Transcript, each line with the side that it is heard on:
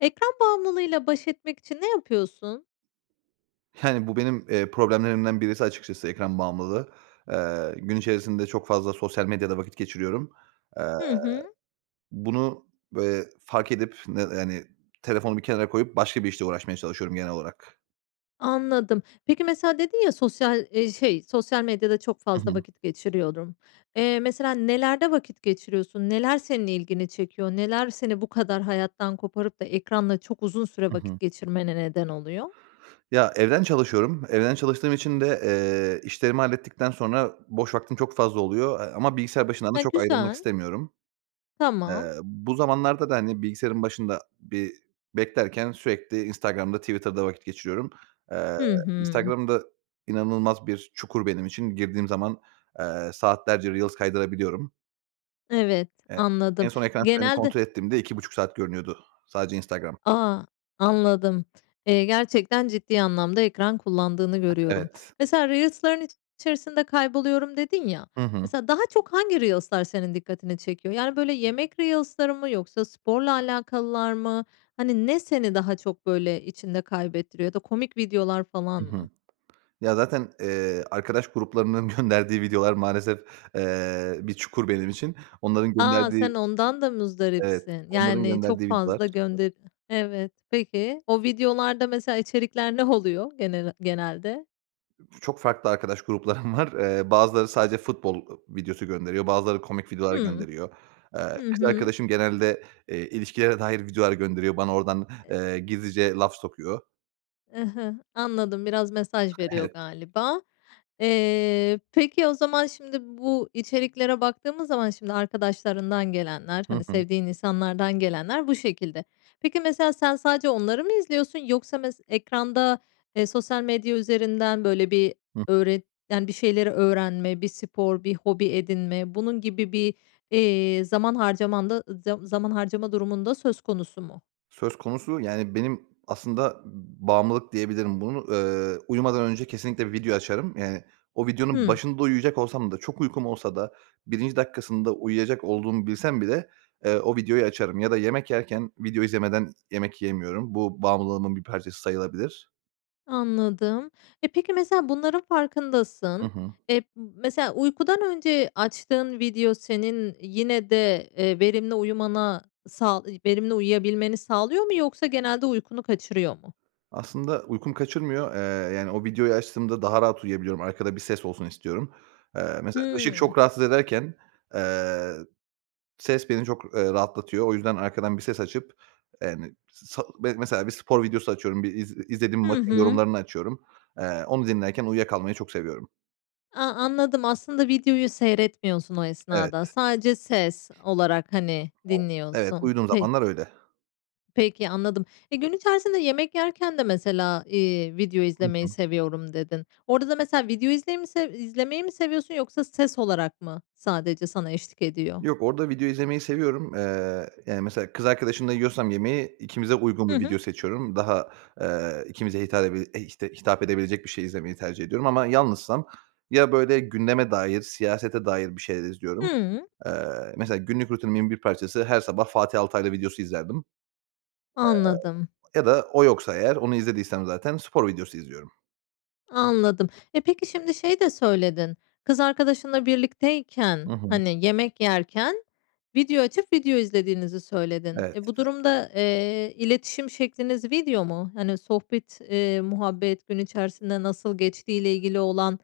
left: Ekran bağımlılığıyla baş etmek için ne yapıyorsun?
right: Yani, bu benim, eee, problemlerimden birisi açıkçası, ekran bağımlılığı. Eee, gün içerisinde çok fazla sosyal medyada vakit geçiriyorum. Eee,
left: Hı hı.
right: bunu, eee, fark edip, ne yani, telefonu bir kenara koyup başka bir işle uğraşmaya çalışıyorum genel olarak.
left: Anladım. Peki mesela, dedin ya, sosyal, eee, şey, "Sosyal medyada çok
right: Hı
left: fazla
right: hı.
left: vakit geçiriyorum." Eee, mesela, nelerde vakit geçiriyorsun? Neler senin ilgini çekiyor? Neler seni bu kadar hayattan koparıp da ekranda çok uzun süre
right: I
left: vakit
right: hı.
left: geçirmene neden oluyor?
right: Ya, evden çalışıyorum. Evden çalıştığım için de, eee, işlerimi hallettikten sonra boş vaktim çok fazla oluyor, eee, ama bilgisayar başından da
left: E,
right: çok ayrılmak
left: güzel.
right: istemiyorum.
left: Tamam.
right: Eee, bu zamanlarda da, hani, bilgisayarın başında bir beklerken sürekli Instagram'da, Twitter'da vakit geçiriyorum. Eee,
left: Hı hı.
right: Instagram da inanılmaz bir çukur benim için. Girdiğim zaman, eee, saatlerce reels kaydırabiliyorum.
left: Evet,
right: E en
left: anladım.
right: son ekran kaydımı
left: Genelde
right: kontrol ettiğimde 2,5 saat görünüyordu, sadece Instagram.
left: A! Anladım. Eee, gerçekten ciddi anlamda ekran kullandığını görüyorum.
right: Evet.
left: Mesela, "Reels'ların içerisinde kayboluyorum." dedin ya.
right: Hı hı.
left: Mesela daha çok hangi reels'lar senin dikkatini çekiyor? Yani, böyle, yemek reels'ları mı yoksa sporla alakalılar mı? Hani, ne seni daha çok, böyle, içinde kaybettiriyor? Ya da komik videolar falan
right: I
left: mı?
right: hı. Ya, zaten, eee, arkadaş gruplarının gönderdiği videolar maalesef, eee, bir çukur benim için. Onların
left: A!
right: gönderdiği
left: Sen ondan da
right: Evet,
left: muzdaripsin.
right: onların
left: Yani,
right: gönderdiği
left: çok
right: videolar.
left: fazla gönde Evet. Peki. O videolarda mesela içerikler ne oluyor genel genelde?
right: Ç çok farklı arkadaş gruplarım var. Eee, bazıları sadece futbol, ııı, videosu gönderiyor. Bazıları komik videolar
left: Hımm.
right: gönderiyor. Eee,
left: Hı
right: kız
left: hı.
right: arkadaşım genelde, eee, ilişkilere dair videolar gönderiyor. Bana oradan, eee, gizlice laf sokuyor.
left: Hı hı, anladım, biraz mesaj veriyor
right: Evet.
left: galiba. Eee, peki, o zaman, şimdi, bu içeriklere baktığımız zaman, şimdi, arkadaşlarından gelenler,
right: Hı
left: hani,
right: hı.
left: sevdiğin insanlardan gelenler bu şekilde. Peki, mesela, sen sadece onları mı izliyorsun yoksa mes ekranda, eee, sosyal medya üzerinden, böyle, bir
right: Hıh.
left: öğret yani, bir şeyleri öğrenme, bir spor, bir hobi edinme, bunun gibi bir, iii, zaman harcaman da zam zaman harcama durumunda söz konusu mu?
right: Söz konusu, yani, benim aslında, ımm, bağımlılık diyebilirim. Bunu, ııı, uyumadan önce kesinlikle video açarım. Yani, o videonun
left: Hımm.
right: başında uyuyacak olsam da, çok uykum olsa da 1'nci dakikasında uyuyacak olduğumu bilsem bile, eee, o videoyu açarım ya da yemek yerken video izlemeden yemek yiyemiyorum. Bu bağımlılığımın bir parçası sayılabilir.
left: Anladım. E, peki, mesela, bunların
right: Hı
left: farkındasın,
right: hı.
left: eee, mesela, uykudan önce açtığın video senin yine de, eee, verimli uyumana, sağ verimli uyuyabilmeni sağlıyor mu yoksa genelde uykunu kaçırıyor mu?
right: Aslında uykumu kaçırmıyor. Eee, yani, o videoyu açtığımda daha rahat uyuyabiliyorum. Arkada bir ses olsun istiyorum. Eee, mesela, ışık
left: Hımm.
right: çok rahatsız ederken, eee, ses beni çok, eee, rahatlatıyor. O yüzden arkadan bir ses açıp, eee, yani, sal mesela, bir spor videosu açıyorum. Bir iz izlediğim
left: Hı
right: maçın
left: hı.
right: yorumlarını açıyorum. Eee, onu dinlerken uyuya kalmayı çok seviyorum.
left: A, anladım. Aslında videoyu seyretmiyorsun o esnada.
right: Evet.
left: Sadece ses olarak hani
right: [unintelligible] Evet.
left: dinliyorsun?
right: Uyuduğum
left: Pek
right: zamanlar öyle.
left: Peki, anladım. E, gün içerisinde yemek yerken de mesela, iii, video
right: Hı
left: izlemeyi
right: hı.
left: seviyorum dedin. Orada da mesela video izley mi sev izlemeyi mi seviyorsun yoksa ses olarak mı sadece sana eşlik ediyor?
right: Yok, orada video izlemeyi seviyorum. Eee, yani, mesela kız arkadaşımla yiyorsam yemeği, ikimize uygun
left: Hı
right: bir
left: hı.
right: video seçiyorum. Daha, eee, ikimize hitap edeb işte, hitap edebilecek bir şey izlemeyi tercih ediyorum. Ama yalnızsam ya böyle gündeme dair, siyasete dair bir şeyler izliyorum.
left: Hıı.
right: Eee, mesela günlük rutinimin bir parçası her sabah Fatih Altaylı videosu izlerdim.
left: Anladım.
right: Eee, ya da o yoksa eğer, onu izlediysem zaten spor videosu izliyorum.
left: Anladım, e, peki, şimdi şey de söyledin, kız arkadaşınla
right: Hı
left: birlikteyken,
right: hı.
left: hani, yemek yerken video açıp video izlediğinizi söyledin.
right: Evet.
left: E, bu durumda, eee, iletişim şekliniz video mu? Hani, sohbet, ııı, muhabbet gün içerisinde nasıl geçtiğiyle ilgili olan,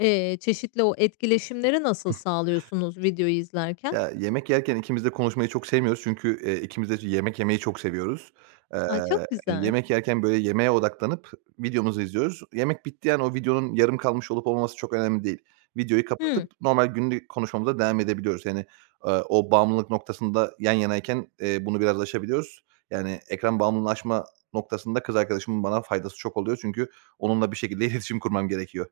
left: eee, çeşitli o etkileşimleri nasıl sağlıyorsunuz videoyu izlerken?
right: Ya, yemek yerken ikimiz de konuşmayı çok sevmiyoruz çünkü, eee, ikimiz de yemek yemeyi çok seviyoruz. Eee,
left: A, çok güzel.
right: yemek yerken, böyle, yemeğe odaklanıp videomuzu izliyoruz. Yemek bittiği an o videonun yarım kalmış olup olmaması çok önemli değil. Videoyu
left: Hıı.
right: kapatıp normal günlük konuşmamıza devam edebiliyoruz. Yani, ııı, o bağımlılık noktasında yan yanayken, eee, bunu biraz aşabiliyoruz. Yani, ekran bağımlılığını aşma noktasında kız arkadaşımın bana faydası çok oluyor. Çünkü onunla bir şekilde iletişim kurmam gerekiyor.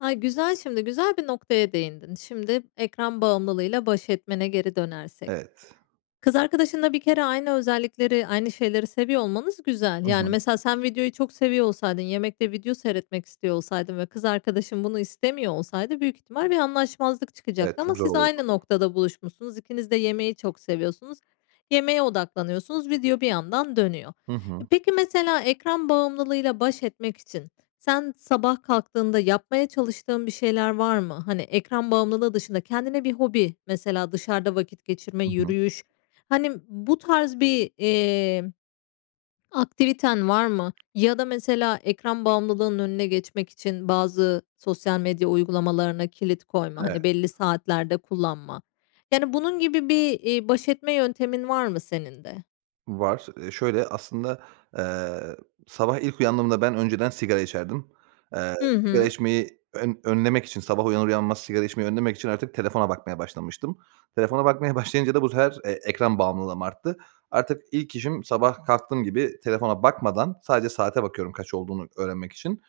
left: Ay, güzel, şimdi güzel bir noktaya değindin. Şimdi ekran bağımlılığıyla baş etmene geri dönersek.
right: Evet.
left: Kız arkadaşınla bir kere aynı özellikleri, aynı şeyleri seviyor olmanız güzel.
right: Hı
left: Yani,
right: hı.
left: mesela sen videoyu çok seviyor olsaydın, yemekte video seyretmek istiyor olsaydın ve kız arkadaşın bunu istemiyor olsaydı büyük ihtimal bir anlaşmazlık
right: Evet,
left: çıkacaktı ama
right: çok zor
left: siz
right: olurdu.
left: aynı noktada buluşmuşsunuz. İkiniz de yemeği çok seviyorsunuz. Yemeğe odaklanıyorsunuz. Video bir yandan dönüyor.
right: Hı
left: E,
right: hı.
left: peki mesela ekran bağımlılığıyla baş etmek için sen sabah kalktığında yapmaya çalıştığın bir şeyler var mı? Hani, ekran bağımlılığı dışında kendine bir hobi, mesela dışarıda vakit geçirme,
right: Hı hı.
left: yürüyüş. Hani, bu tarz bir, iii, aktiviten var mı? Ya da mesela ekran bağımlılığının önüne geçmek için bazı sosyal medya uygulamalarına kilit koyma,
right: Evet.
left: hani, belli saatlerde kullanma. Yani, bunun gibi bir, iii, baş etme yöntemin var mı senin de?
right: Var. Iıı, şöyle, aslında, ııı, sabah ilk uyandığımda ben önceden sigara içerdim. Eee,
left: Hı
right: sigara
left: hı.
right: içmeyi ön önlemek için, sabah uyanır uyanmaz sigara içmeyi önlemek için artık telefona bakmaya başlamıştım. Telefona bakmaya başlayınca da bu sefer, eee, ekran bağımlılığım arttı. Artık ilk işim sabah kalktığım gibi telefona bakmadan sadece saate bakıyorum kaç olduğunu öğrenmek için.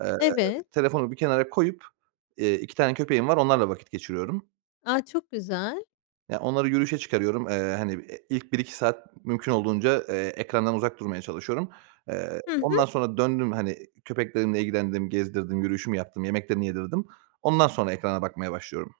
right: Eee,
left: Evet.
right: telefonu bir kenara koyup, iii, 2 tane köpeğim var onlarla vakit geçiriyorum.
left: A, çok güzel.
right: Ya, onları yürüyüşe çıkarıyorum. Eee, hani, e ilk 1-2 saat mümkün olduğunca, eee, ekrandan uzak durmaya çalışıyorum. Eee,
left: Hı hı.
right: ondan sonra döndüm, hani, köpeklerimle ilgilendim, gezdirdim, yürüyüşümü yaptım, yemeklerini yedirdim. Ondan sonra ekrana bakmaya başlıyorum.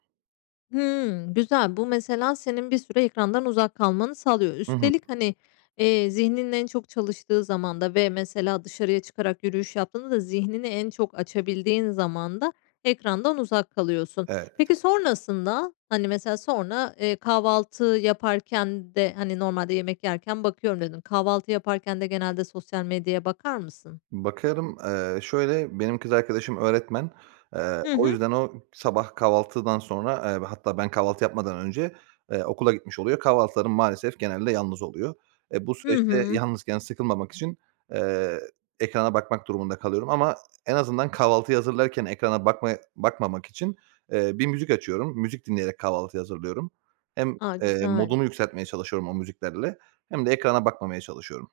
left: Hıı, güzel. Bu mesela senin bir süre ekrandan uzak kalmanı sağlıyor.
right: Hı hı.
left: Üstelik hani, eee, zihninin en çok çalıştığı zamanda ve mesela dışarıya çıkarak yürüyüş yaptığında da zihnini en çok açabildiğin zamanda ekrandan uzak kalıyorsun.
right: Evet.
left: Peki, sonrasında? Hani, mesela sonra, eee, kahvaltı yaparken de hani, "Normalde yemek yerken bakıyorum." dedin. Kahvaltı yaparken de genelde sosyal medyaya bakar mısın?
right: Bakarım. Eee, şöyle benim kız arkadaşım öğretmen. Eee,
left: Hı
right: o
left: hı.
right: yüzden o, sabah kahvaltıdan sonra, eee, ve hatta ben kahvaltı yapmadan önce, eee, okula gitmiş oluyor. Kahvaltılarım maalesef genelde yalnız oluyor. E, bu
left: Hı
right: süreçte
left: hı.
right: yalnızken sıkılmamak için, eee, ekrana bakmak durumunda kalıyorum. Ama en azından kahvaltıyı hazırlarken ekrana bakma bakmamak için, eee, bir müzik açıyorum. Müzik dinleyerek kahvaltıyı hazırlıyorum. Hem,
left: A!
right: eee,
left: Güzel.
right: modumu yükseltmeye çalışıyorum o müziklerle hem de ekrana bakmamaya çalışıyorum.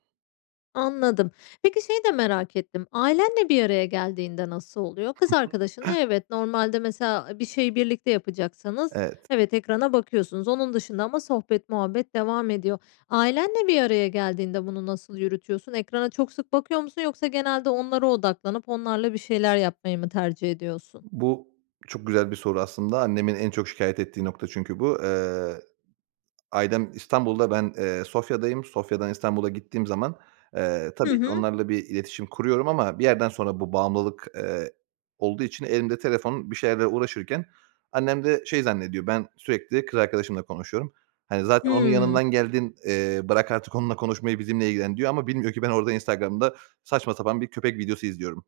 left: Anladım. Peki, şeyi de merak ettim; ailenle bir araya geldiğinde nasıl oluyor? Kız arkadaşınla evet, normalde mesela bir şeyi birlikte yapacaksanız
right: Evet.
left: evet, ekrana bakıyorsunuz. Onun dışında ama sohbet muhabbet devam ediyor. Ailenle bir araya geldiğinde bunu nasıl yürütüyorsun? Ekrana çok sık bakıyor musun yoksa genelde onlara odaklanıp onlarla bir şeyler yapmayı mı tercih ediyorsun?
right: Bu, çok güzel bir soru aslında. Annemin en çok şikâyet ettiği nokta çünkü bu. Eee, ailem İstanbul'da ben, eee, Sofya'dayım. Sofya'dan İstanbul'a gittiğim zaman, eee,
left: Hı
right: tabii ki
left: hı.
right: onlarla bir iletişim kuruyorum ama bir yerden sonra bu bağımlılık, eee, olduğu için elimde telefon bir şeylerle uğraşırken annem de şey zannediyor; ben sürekli kız arkadaşımla konuşuyorum. Hani, "Zaten onun
left: Hıı.
right: yanından geldin, eee, bırak artık onunla konuşmayı, bizimle ilgilen." diyor ama bilmiyor ki ben orada Instagram'da saçma sapan bir köpek videosu izliyorum.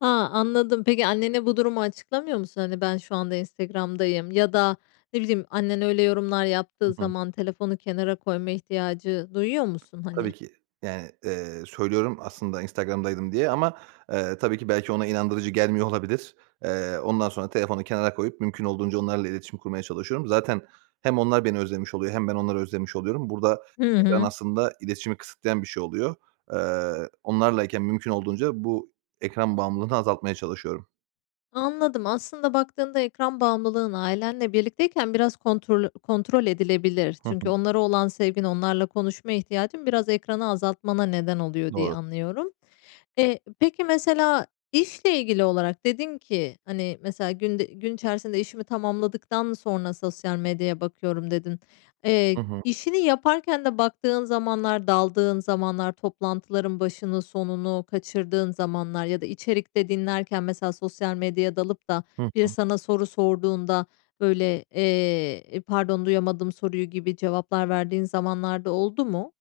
left: A, anladım. Peki, annene bu durumu açıklamıyor musun? Hani, "Ben şu anda Instagram'dayım." ya da ne bileyim annen öyle yorumlar yaptığı
right: Hı hı.
left: zaman telefonu kenara koyma ihtiyacı duyuyor musun
right: Tabii
left: hani?
right: ki. Yani, eee, söylüyorum aslında Instagram'daydım diye ama, eee, tabii ki belki ona inandırıcı gelmiyor olabilir. Eee, ondan sonra telefonu kenara koyup mümkün olduğunca onlarla iletişim kurmaya çalışıyorum. Zaten hem onlar beni özlemiş oluyor hem ben onları özlemiş oluyorum. Burada
left: Hı
right: ekran
left: hı.
right: aslında iletişimi kısıtlayan bir şey oluyor. Eee, onlarlayken mümkün olduğunca bu ekran bağımlılığını azaltmaya çalışıyorum.
left: Anladım. Aslında baktığında ekran bağımlılığın ailenle birlikteyken biraz kontrol kontrol edilebilir.
right: Hı
left: Çünkü
right: hı.
left: onlara olan sevgin, onlarla konuşma ihtiyacın biraz ekranı azaltmana neden oluyor diye
right: Doğru.
left: anlıyorum. Eee, peki mesela işle ilgili olarak dedin ki, hani, mesela, "Günde gün içerisinde işimi tamamladıktan sonra sosyal medyaya bakıyorum." dedin.
right: Hı
left: Eee,
right: hı.
left: işini yaparken de baktığın zamanlar, daldığın zamanlar, toplantıların başını sonunu kaçırdığın zamanlar ya da içerikte dinlerken mesela sosyal medyaya dalıp da
right: Hı
left: biri
right: hı.
left: sana soru sorduğunda, böyle, eee, "İii, pardon, duyamadım soruyu?" gibi cevaplar verdiğin zamanlar da oldu mu?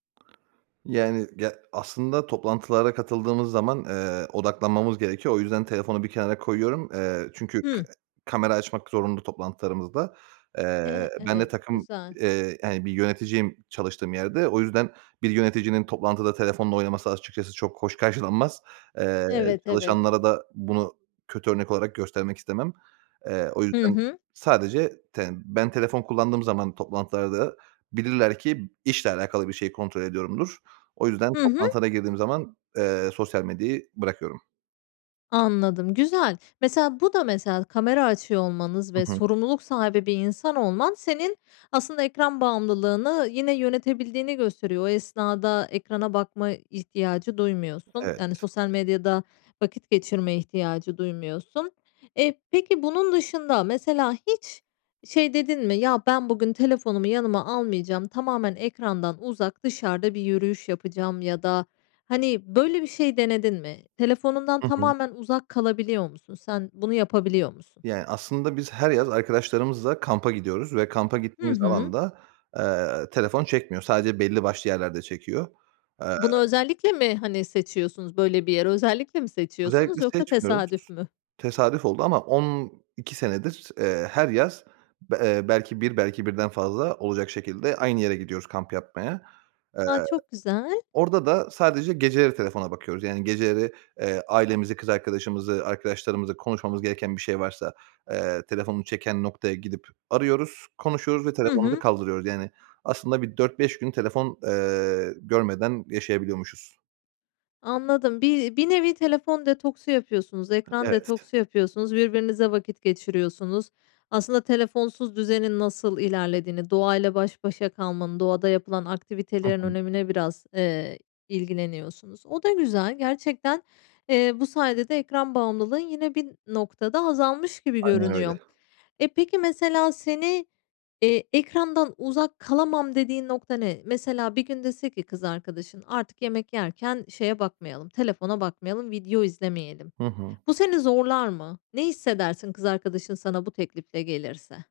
right: Yani, ya aslında toplantılara katıldığımız zaman, eee, odaklanmamız gerekiyor. O yüzden telefonu bir kenara koyuyorum. Eee, çünkü ka
left: Hı.
right: kamera açmak zorunlu toplantılarımızda. Eee,
left: Eee,
right: ben de
left: evet.
right: takım
left: Güzel.
right: eee, yani, bir yöneticiyim çalıştığım yerde. O yüzden bir yöneticinin toplantıda telefonla oynaması açıkçası çok hoş karşılanmaz. Eee,
left: Evet, evet.
right: çalışanlara da bunu kötü örnek olarak göstermek istemem. Eee, o
left: Hı
right: yüzden
left: hı.
right: sadece ten ben telefon kullandığım zaman toplantılarda bilirler ki işle alakalı bir şey kontrol ediyorumdur. O yüzden
left: Hı hı.
right: toplantılara girdiğim zaman, eee, sosyal medyayı bırakıyorum.
left: Anladım. Güzel. Mesela, bu da mesela kamera açıyor olmanız ve
right: Hı hı.
left: sorumluluk sahibi bir insan olman senin aslında ekran bağımlılığını yine yönetebildiğini gösteriyor. O esnada ekrana bakma ihtiyacı duymuyorsun. Yani,
right: Evet.
left: sosyal medyada vakit geçirme ihtiyacı duymuyorsun. Eee, peki bunun dışında mesela hiç şey dedin mi, "Ya, ben bugün telefonumu yanıma almayacağım, tamamen ekrandan uzak, dışarıda bir yürüyüş yapacağım." ya da, hani, böyle bir şey denedin mi? Telefonundan
right: Hı hı.
left: tamamen uzak kalabiliyor musun? Sen bunu yapabiliyor musun?
right: Yani, aslında biz her yaz arkadaşlarımızla kampa gidiyoruz ve kampa
left: Hı
right: gittiğimiz
left: hı.
right: alanda, eee, telefon çekmiyor. Sadece belli başlı yerlerde çekiyor. Eee
left: Bunu özellikle mi, hani, seçiyorsunuz böyle bir yer? Özellikle mi seçiyorsunuz
right: Özellikle
left: yoksa
right: seçmiyoruz.
left: tesadüf mü?
right: Tesadüf oldu ama 12 senedir, eee, her yaz, b eee, belki 1, belki birden fazla olacak şekilde aynı yere gidiyoruz kamp yapmaya. Eee,
left: A, çok güzel.
right: orada da sadece geceleri telefona bakıyoruz. Yani, geceleri, eee, ailemizi, kız arkadaşımızı, arkadaşlarımızla konuşmamız gereken bir şey varsa, eee, telefonu çeken noktaya gidip arıyoruz, konuşuyoruz ve
left: Hı
right: telefonu da
left: hı.
right: kaldırıyoruz. Yani, aslında bir 4-5 gün telefon, eee, görmeden yaşayabiliyormuşuz.
left: Anladım. Bir bir nevi telefon detoksu yapıyorsunuz, ekran
right: Evet.
left: detoksu yapıyorsunuz, birbirinizle vakit geçiriyorsunuz. Aslında telefonsuz düzenin nasıl ilerlediğini, doğayla baş başa kalmanın, doğada yapılan
right: Hı
left: aktivitelerin
right: hı.
left: önemine biraz, eee, ilgileniyorsunuz. O da güzel. Gerçekten, eee, bu sayede de ekran bağımlılığın yine bir noktada azalmış gibi
right: Aynen öyle.
left: görünüyor. E, peki, mesela, seni, eee, ekrandan uzak kalamam dediğin nokta ne? Mesela bir gün dese ki kız arkadaşın, "Artık yemek yerken şeye bakmayalım, telefona bakmayalım, video izlemeyelim."
right: Hı hı.
left: Bu seni zorlar mı? Ne hissedersin kız arkadaşın sana bu teklifle gelirse?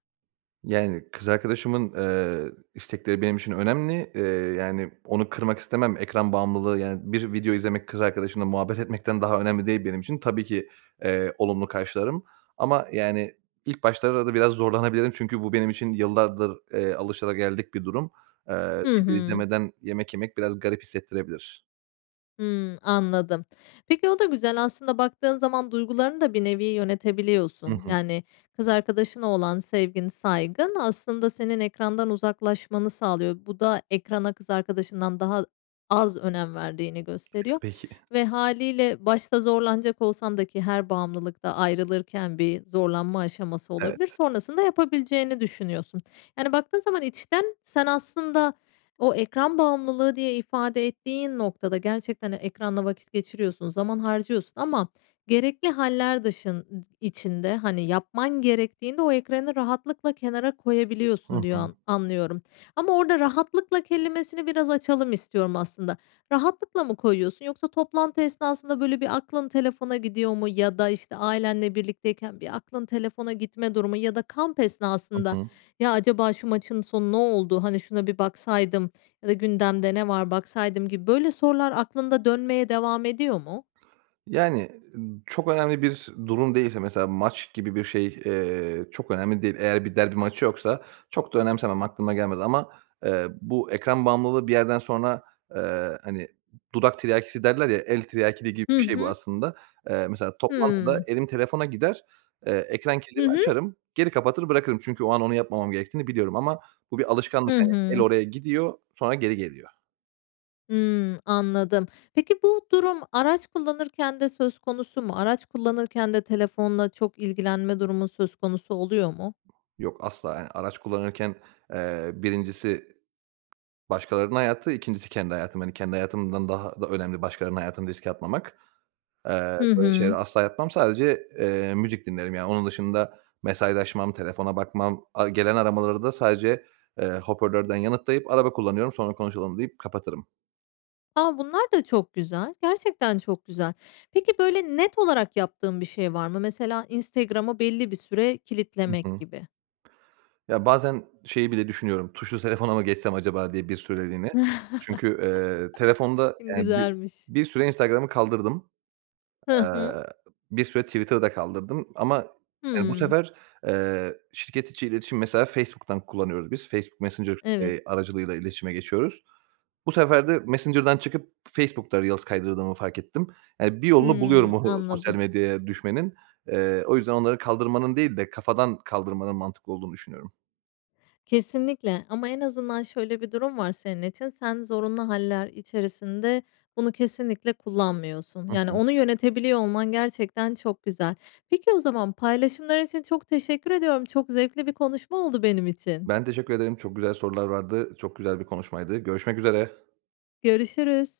right: Yani, kız arkadaşımın, eee, istekleri benim için önemli. Eee, yani, onu kırmak istemem. Ekran bağımlılığı, yani, bir video izlemek kız arkadaşımla muhabbet etmekten daha önemli değil benim için. Tabii ki, eee, olumlu karşılarım. Ama, yani, ilk başlarda da biraz zorlanabilirim çünkü bu benim için yıllardır, eee, alışılageldik bir durum. Eee,
left: Hı
right: video
left: hı.
right: izlemeden yemek yemek biraz garip hissettirebilir.
left: Hımm, anladım. Peki o da güzel. Aslında baktığın zaman duygularını da bir nevi
right: Hı
left: yönetebiliyorsun.
right: hı.
left: Yani, kız arkadaşına olan sevgin, saygın aslında senin ekrandan uzaklaşmanı sağlıyor. Bu da ekrana kız arkadaşından daha az önem verdiğini gösteriyor
right: Peki.
left: ve hâliyle başta zorlanacak olsan da ki her bağımlılıkta ayrılırken bir zorlanma aşaması olabilir.
right: Evet.
left: Sonrasında yapabileceğini düşünüyorsun. Yani, baktığın zaman içten sen aslında o ekran bağımlılığı diye ifade ettiğin noktada gerçekten de ekranda vakit geçiriyorsun, zaman harcıyorsun ama gerekli hâller dışın içinde, hani, yapman gerektiğinde o ekranı rahatlıkla kenara
right: Hı
left: koyabiliyorsun
right: hı.
left: diyor anlıyorum. Ama orada rahatlıkla kelimesini biraz açalım istiyorum aslında. Rahatlıkla mı koyuyorsun yoksa toplantı esnasında, böyle, bir aklın telefona gidiyor mu ya da, işte, ailenle birlikteyken bir aklın telefona gitme durumu ya da kamp
right: Hı
left: esnasında,
right: hı.
left: "Ya, acaba şu maçın sonu ne oldu? Hani, şuna bir baksaydım ya da gündemde ne var baksaydım." gibi, böyle, sorular aklında dönmeye devam ediyor mu?
right: Yani, ı çok önemli bir durum değilse, mesela maç gibi bir şey, eee, çok önemli değil. Eğer bir derbi maçı yoksa çok da önemsemem, aklıma gelmez ama, eee, bu ekran bağımlılığı bir yerden sonra, eee, hani, dudak tiryakisi derler, ya, el tiryakiliği gibi
left: Hı
right: bir şey bu
left: hı.
right: aslında. Eee, mesela toplantıda
left: Hıı.
right: elim telefona gider, eee, ekran
left: Hı
right: kilidini
left: hı.
right: açarım, geri kapatır, bırakırım. Çünkü o an onu yapmamam gerektiğini biliyorum ama bu bir alışkanlık.
left: Hı
right: Hani, el
left: hı.
right: oraya gidiyor. Sonra geri geliyor.
left: Hımm, anladım. Peki, bu durum araç kullanırken de söz konusu mu? Araç kullanırken de telefonla çok ilgilenme durumun söz konusu oluyor mu?
right: Yok asla, yani, araç kullanırken, ııı, 1'incisi başkalarının hayatı, 2'ncisi kendi hayatım. Hani, kendi hayatımdan daha da önemli başkalarının hayatını riske atmamak. Eee,
left: Hı
right: böyle şeyleri
left: hı.
right: asla yapmam. Sadece, eee, müzik dinlerim yani. Onun dışında mesajlaşmam, telefona bakmam, ar gelen aramaları da sadece, ııı, hoparlörden yanıtlayıp, "Araba kullanıyorum, sonra konuşalım." deyip kapatırım.
left: A! Bunlar da çok güzel. Gerçekten çok güzel. Peki, böyle net olarak yaptığın bir şey var mı? Mesela Instagram'ı belli bir süre
right: Hı
left: kilitlemek
right: hı.
left: gibi.
right: Ya, bazen şeyi bile düşünüyorum; "Tuşlu telefona mı geçsem acaba?" diye bir süreliğine. Çünkü, ııı, telefonda, yani, bi
left: Güzelmiş.
right: bir süre Instagram'ı kaldırdım.
left: Hı
right: Eee,
left: hı.
right: bir süre Twitter'ı da kaldırdım. Ama, yani, bu
left: Hıı.
right: sefer, ııı, şirket içi iletişim -mesela Facebook'tan kullanıyoruz biz Facebook Messenger,
left: Evet.
right: iii, aracılığıyla iletişime geçiyoruz. Bu sefer de Messenger'dan çıkıp Facebook'ta reels kaydırdığımı fark ettim. Yani, bir yolunu buluyorum
left: Hıı,
right: o sosyal
left: anladım.
right: medyaya düşmenin. Eee, o yüzden onları kaldırmanın değil de kafadan kaldırmanın mantıklı olduğunu düşünüyorum.
left: Kesinlikle. Ama en azından şöyle bir durum var senin için; sen zorunlu hâller içerisinde bunu kesinlikle kullanmıyorsun.
right: Hı
left: Yani,
right: hı.
left: onu yönetebiliyor olman gerçekten çok güzel. Peki o zaman, paylaşımlar için çok teşekkür ediyorum. Çok zevkli bir konuşma oldu benim için.
right: Ben, teşekkür ederim. Çok güzel sorular vardı. Çok güzel bir konuşmaydı. Görüşmek üzere.
left: Görüşürüz.